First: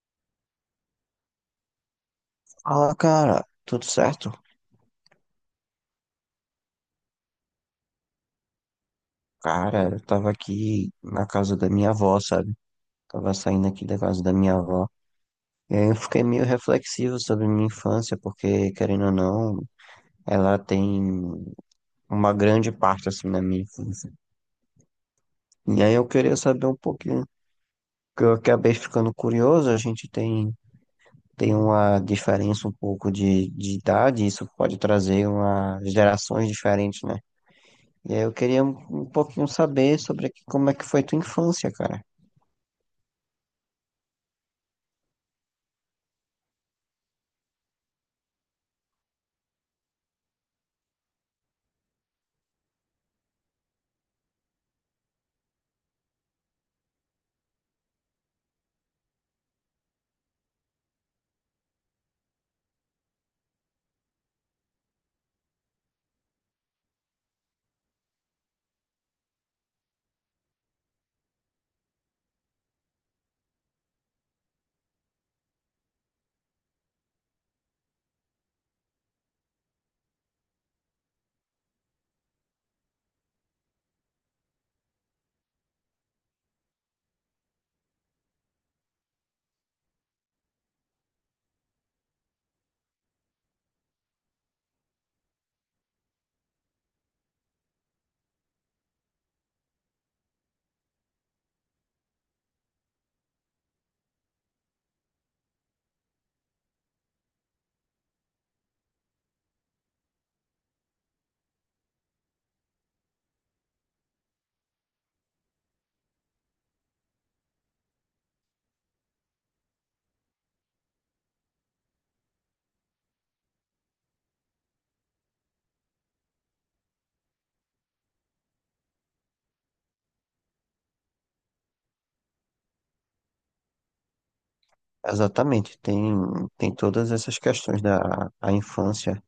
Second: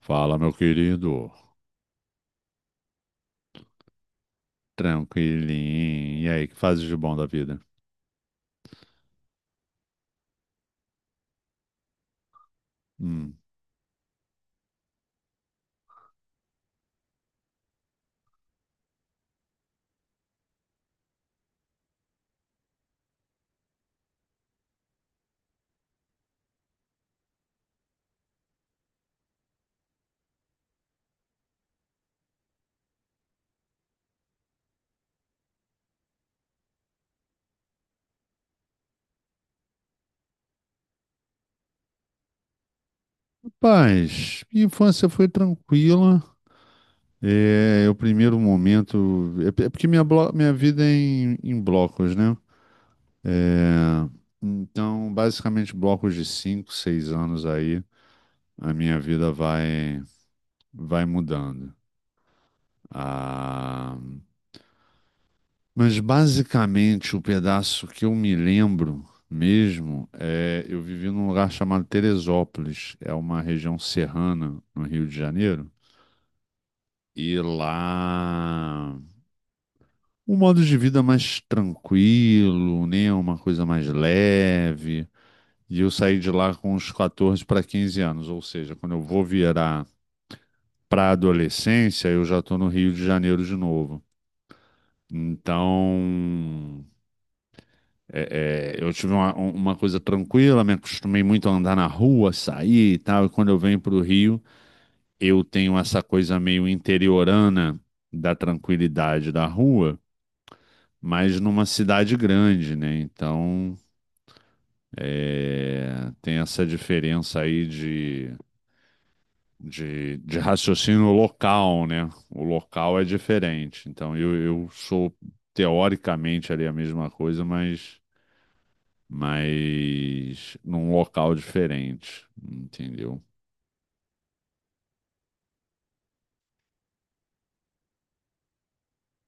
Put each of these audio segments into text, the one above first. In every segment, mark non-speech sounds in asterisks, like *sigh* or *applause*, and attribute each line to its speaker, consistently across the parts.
Speaker 1: Fala, meu querido.
Speaker 2: Fala, cara, tudo certo?
Speaker 1: Tranquilinho. E aí, que fazes de bom da vida?
Speaker 2: Cara, eu tava aqui na casa da minha avó, sabe? Tava
Speaker 1: Hum.
Speaker 2: saindo aqui da casa da minha avó. E aí eu fiquei meio reflexivo sobre minha infância, porque, querendo ou não, ela tem uma grande parte, assim, na minha infância. E aí eu queria saber um pouquinho, que eu acabei ficando curioso, a gente tem uma diferença um pouco de idade, isso pode trazer uma gerações diferentes, né? E aí eu queria um pouquinho saber sobre como é que foi tua infância, cara.
Speaker 1: Rapaz, minha infância foi tranquila. É, é o primeiro momento. É porque minha vida é em blocos, né? É, então, basicamente, blocos de 5 6 anos aí, a minha vida vai, vai mudando. Ah, Mas basicamente o pedaço que eu me lembro mesmo é eu vivi num lugar chamado Teresópolis, é uma região serrana no Rio de Janeiro, e lá um modo de vida mais tranquilo, né, uma coisa mais leve. E eu saí de lá com uns 14 para 15 anos, ou seja, quando eu vou virar para a adolescência, eu já estou no Rio de Janeiro de novo. Então, eu tive uma coisa tranquila, me acostumei muito a andar na rua, sair e tal. E quando eu venho para o Rio, eu tenho essa coisa meio interiorana da tranquilidade da rua, mas numa cidade grande, né? Então, é, tem essa diferença aí de raciocínio local, né? O local é diferente. Então, eu sou teoricamente ali a mesma coisa, mas num local diferente, entendeu?
Speaker 2: Exatamente, tem todas essas questões da a infância.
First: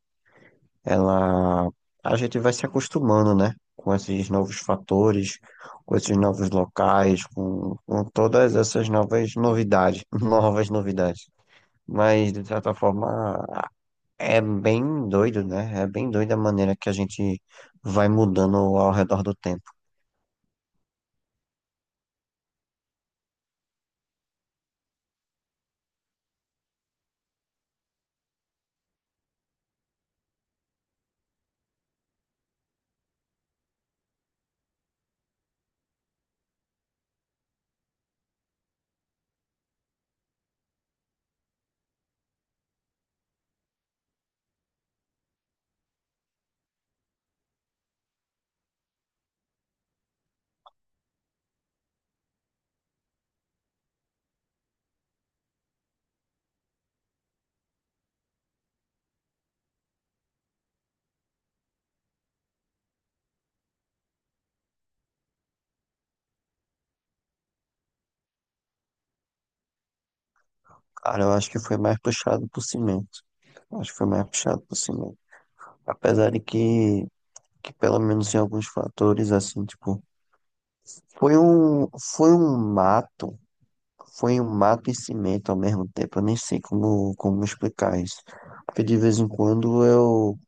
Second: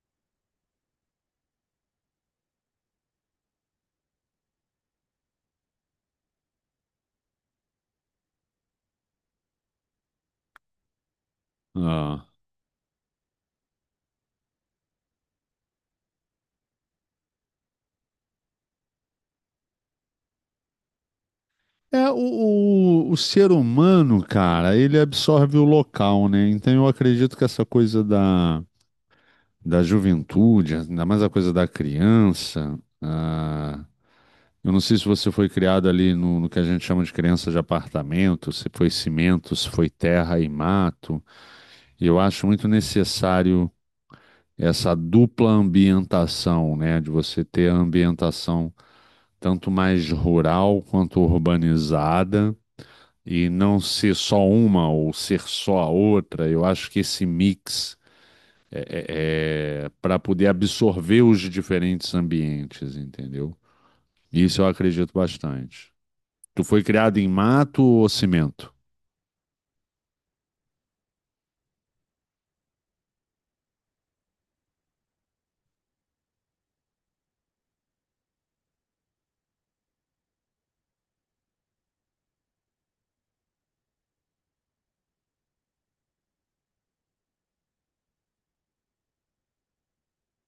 Speaker 2: Ela, a gente vai se acostumando, né? Com esses novos fatores, com esses novos locais, com todas essas novas novidades, *laughs* novas novidades.
Speaker 1: Ah.
Speaker 2: Mas, de certa forma, é bem doido, né? É bem doida a maneira que a gente vai mudando ao redor do tempo.
Speaker 1: É, o, o ser humano, cara, ele absorve o local, né? Então eu acredito que essa coisa da juventude, ainda mais a coisa da criança, eu não sei se você foi criado ali no que a gente chama de criança de apartamento, se foi cimento, se foi terra e mato. E eu acho muito necessário essa dupla ambientação, né, de você ter a ambientação tanto mais rural quanto urbanizada e não ser só uma ou ser só a outra. Eu acho que esse mix é, é para poder absorver os diferentes ambientes, entendeu? Isso eu acredito bastante. Tu foi criado em mato ou cimento?
Speaker 2: Cara, eu acho que foi mais puxado por cimento. Acho que foi mais puxado por cimento. Apesar de que. Que pelo menos em alguns fatores, assim, tipo, foi um, foi um mato, foi um mato e cimento ao mesmo tempo, eu nem sei como, como explicar isso, porque de vez em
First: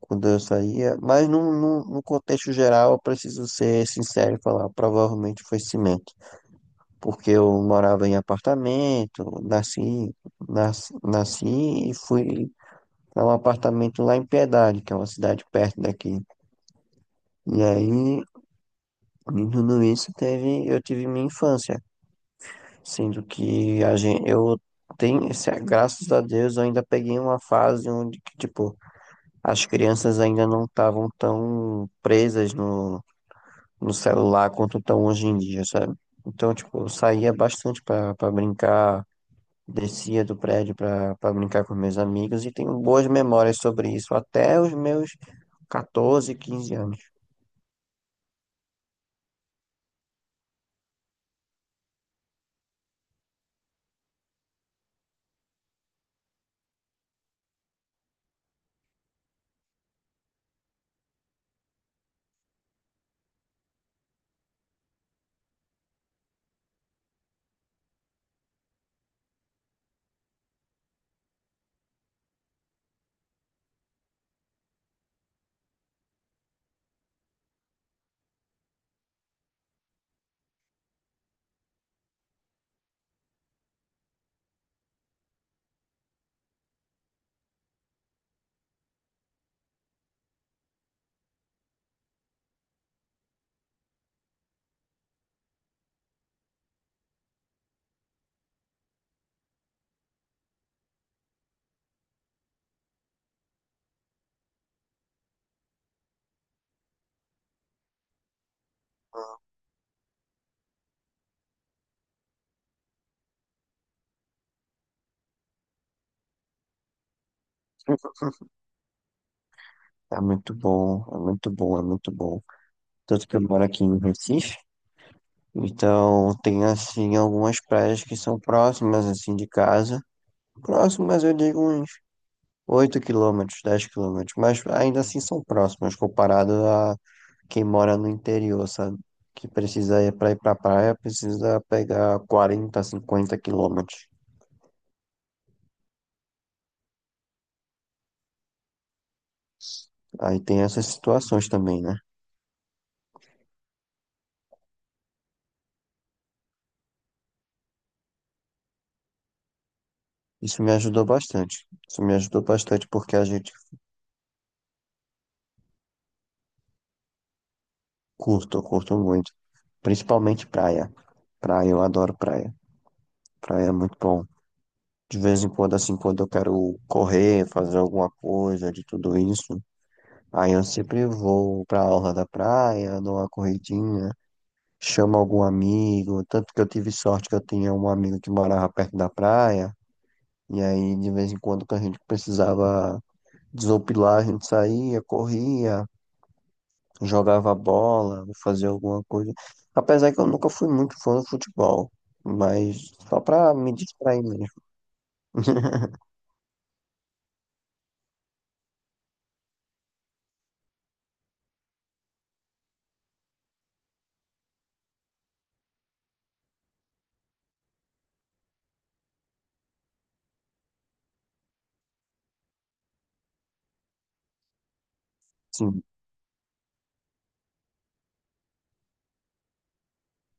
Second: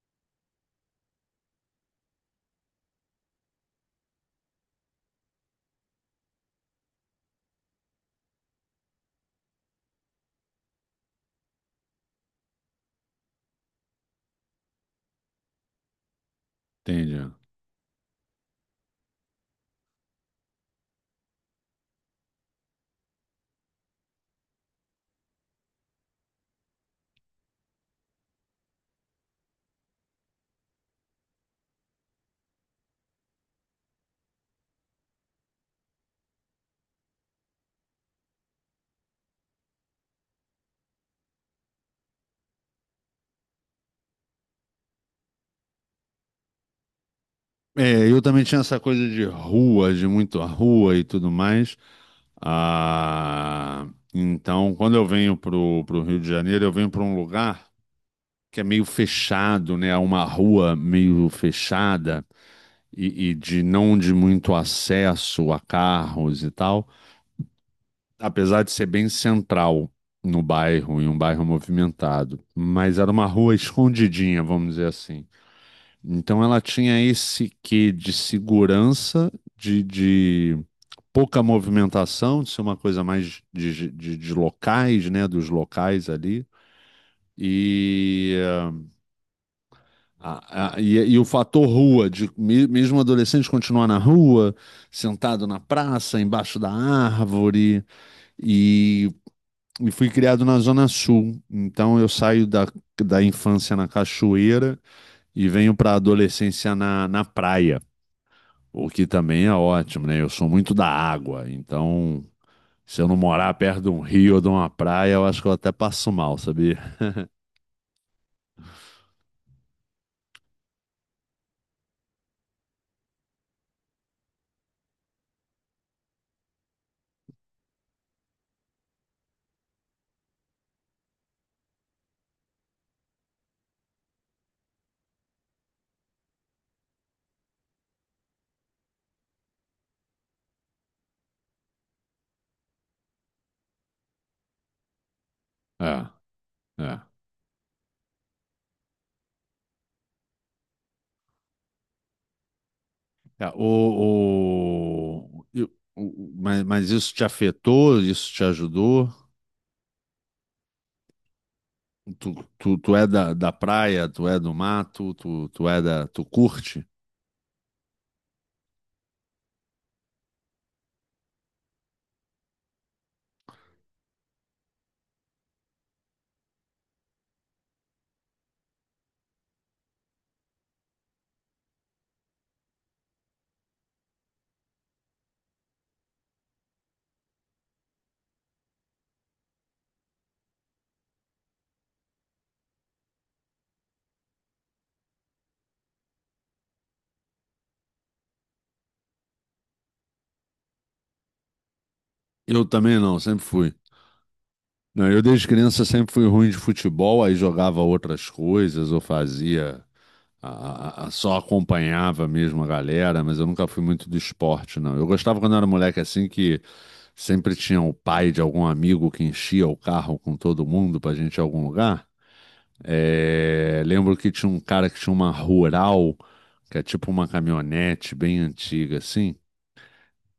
Speaker 2: quando eu saía, mas no contexto geral eu preciso ser sincero e falar, provavelmente foi cimento, porque eu morava em apartamento, nasci e fui para um apartamento lá em Piedade, que é uma cidade perto daqui,
Speaker 1: Entende?
Speaker 2: e aí e tudo isso teve, eu tive minha infância, sendo que a gente, eu tenho, graças a Deus, eu ainda peguei uma fase onde, que, tipo, as crianças ainda não estavam tão presas no celular quanto estão hoje em dia, sabe? Então, tipo, eu saía bastante pra brincar, descia do prédio pra brincar com meus amigos e tenho boas memórias sobre isso, até os meus 14, 15 anos.
Speaker 1: É, eu também tinha essa coisa de rua, de muito a rua e tudo mais. Ah, então, quando eu venho para o Rio de Janeiro, eu venho para um lugar que é meio fechado, né? É uma rua meio fechada e de não de muito acesso a carros e tal, apesar de ser bem central no bairro, em um bairro movimentado. Mas era uma rua escondidinha, vamos dizer assim. Então, ela tinha esse quê de segurança, de pouca movimentação, de ser uma coisa mais de locais, né? Dos locais ali. E, e o fator rua, de mesmo adolescente continuar na rua, sentado na praça, embaixo da árvore, e, e fui criado na Zona Sul. Então eu saio da infância na cachoeira e venho para a adolescência na praia, o que também é ótimo, né? Eu sou muito da água, então se eu não morar perto de um rio ou de uma praia, eu acho que eu até passo mal, sabia?
Speaker 2: É muito bom, é muito bom, é muito bom. Tanto que eu moro aqui em Recife. Então, tem, assim, algumas praias que são próximas, assim, de casa. Próximas, eu digo uns 8 km, 10 km. Mas ainda assim são próximas, comparado a quem mora no interior, sabe? Que precisa ir para ir pra praia, precisa pegar 40, 50 km.
Speaker 1: É, é.
Speaker 2: Aí tem essas situações também, né?
Speaker 1: É, o, e- o- Mas isso te afetou? Isso te ajudou?
Speaker 2: Isso me ajudou bastante. Isso me ajudou bastante
Speaker 1: Tu é
Speaker 2: porque a
Speaker 1: da
Speaker 2: gente
Speaker 1: praia, tu é do mato, tu é da, tu curte?
Speaker 2: curto, eu curto muito. Principalmente praia. Praia, eu adoro praia. Praia é muito bom. De vez em quando, assim, quando eu quero correr, fazer alguma coisa de tudo isso, aí eu sempre vou pra orla da praia, dou uma corridinha, chamo algum amigo. Tanto que eu tive sorte que eu tinha um amigo que morava perto da praia, e aí de vez em quando que a gente precisava desopilar, a gente saía, corria, jogava bola, fazia alguma coisa. Apesar que eu nunca fui muito fã do futebol,
Speaker 1: Eu
Speaker 2: mas
Speaker 1: também não,
Speaker 2: só
Speaker 1: sempre
Speaker 2: pra
Speaker 1: fui.
Speaker 2: me distrair mesmo.
Speaker 1: Não, eu desde criança
Speaker 2: *laughs*
Speaker 1: sempre fui ruim de futebol, aí jogava outras coisas ou fazia só acompanhava mesmo a galera, mas eu nunca fui muito do esporte, não. Eu gostava quando eu era moleque assim que sempre tinha o pai de algum amigo que enchia o carro com todo mundo pra gente ir a algum lugar. É, lembro que tinha um cara que tinha uma
Speaker 2: Assim,
Speaker 1: rural, que é tipo uma caminhonete bem antiga assim,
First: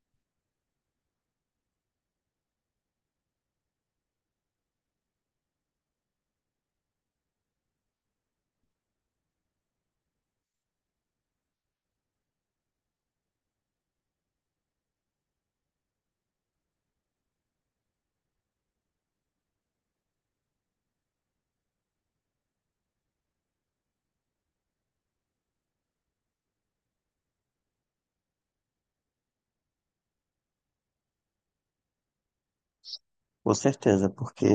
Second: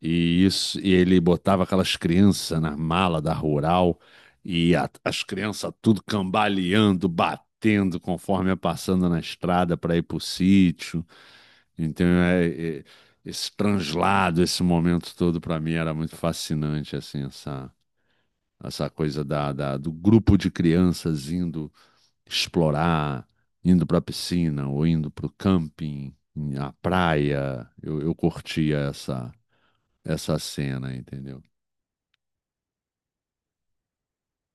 Speaker 1: e ele botava aquelas crianças na mala da rural e as crianças tudo cambaleando, batendo conforme ia passando na estrada para ir pro sítio. Então, esse translado, esse momento todo, para mim era muito fascinante, assim, essa coisa do grupo de crianças indo explorar, indo para a piscina ou indo para o camping, à praia. Eu curtia essa cena, entendeu?
Speaker 2: com certeza, porque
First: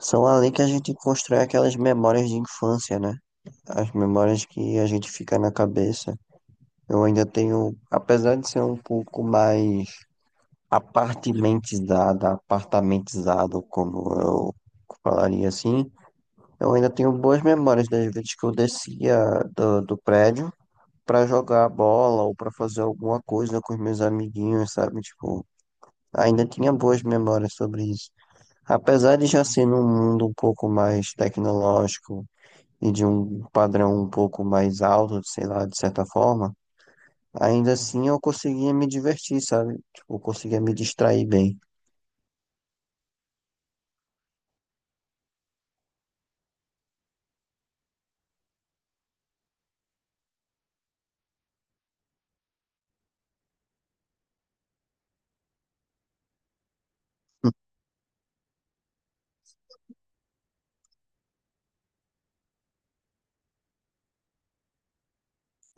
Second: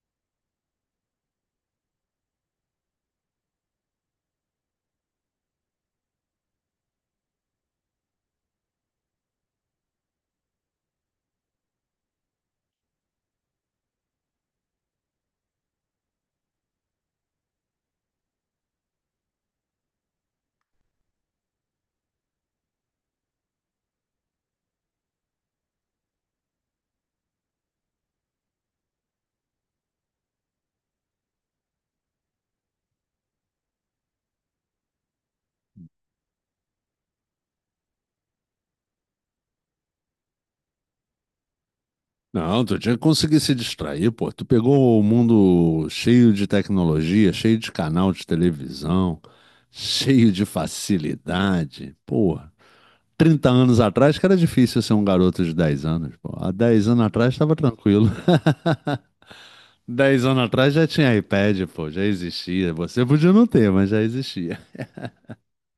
Speaker 2: são ali que a gente constrói aquelas memórias de infância, né? As memórias que a gente fica na cabeça. Eu ainda tenho, apesar de ser um pouco mais apartimentizado, apartamentizado, como eu falaria assim, eu ainda tenho boas memórias das vezes que eu descia do prédio para jogar bola ou para fazer alguma coisa com os meus amiguinhos, sabe? Tipo, ainda tinha boas memórias sobre isso. Apesar de já ser num mundo um pouco mais tecnológico e de um padrão um pouco mais alto, sei lá, de certa forma, ainda assim eu conseguia me divertir, sabe? Tipo, eu conseguia me distrair bem.
Speaker 1: Não, tu tinha que conseguir se distrair, pô. Tu pegou o mundo cheio de tecnologia, cheio de canal de televisão, *laughs* cheio de facilidade, pô. 30 anos atrás que era difícil ser um garoto de 10 anos, pô. Há 10 anos atrás estava tranquilo. *laughs* 10 anos atrás já tinha iPad, pô, já existia. Você podia não ter, mas já existia.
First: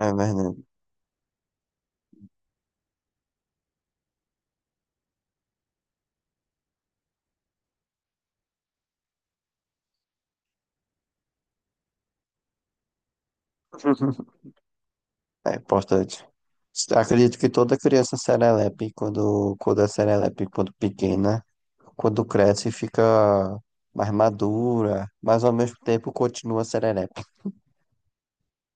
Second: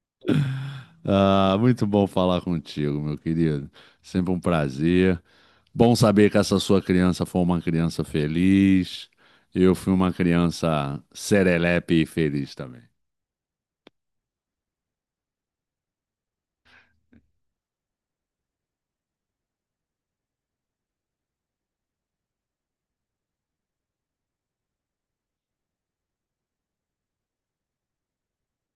Speaker 2: É verdade.
Speaker 1: Ah, muito bom falar contigo, meu querido. Sempre um prazer. Bom saber que essa sua criança foi uma criança feliz. Eu fui uma criança serelepe e feliz também.
Speaker 2: *laughs* É importante. Acredito que toda criança serelepe, quando, quando é serelepe, quando pequena, quando cresce, fica mais madura, mas ao mesmo tempo continua serelepe.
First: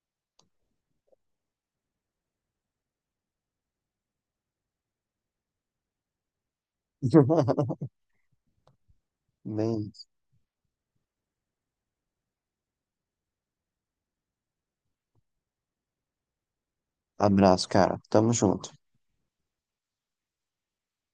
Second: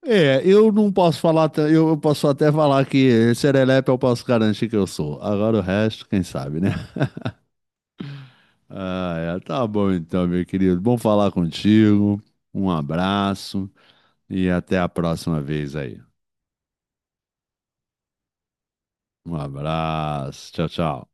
Speaker 1: É, eu não posso falar, eu posso até falar que serelepe eu posso garantir que eu sou. Agora o resto, quem sabe, né?
Speaker 2: *laughs*
Speaker 1: Ah, é, tá bom
Speaker 2: Bem,
Speaker 1: então, meu querido. Bom falar contigo. Um abraço e até a próxima vez aí.
Speaker 2: abraço, cara. Tamo junto.
Speaker 1: Um abraço. Tchau, tchau.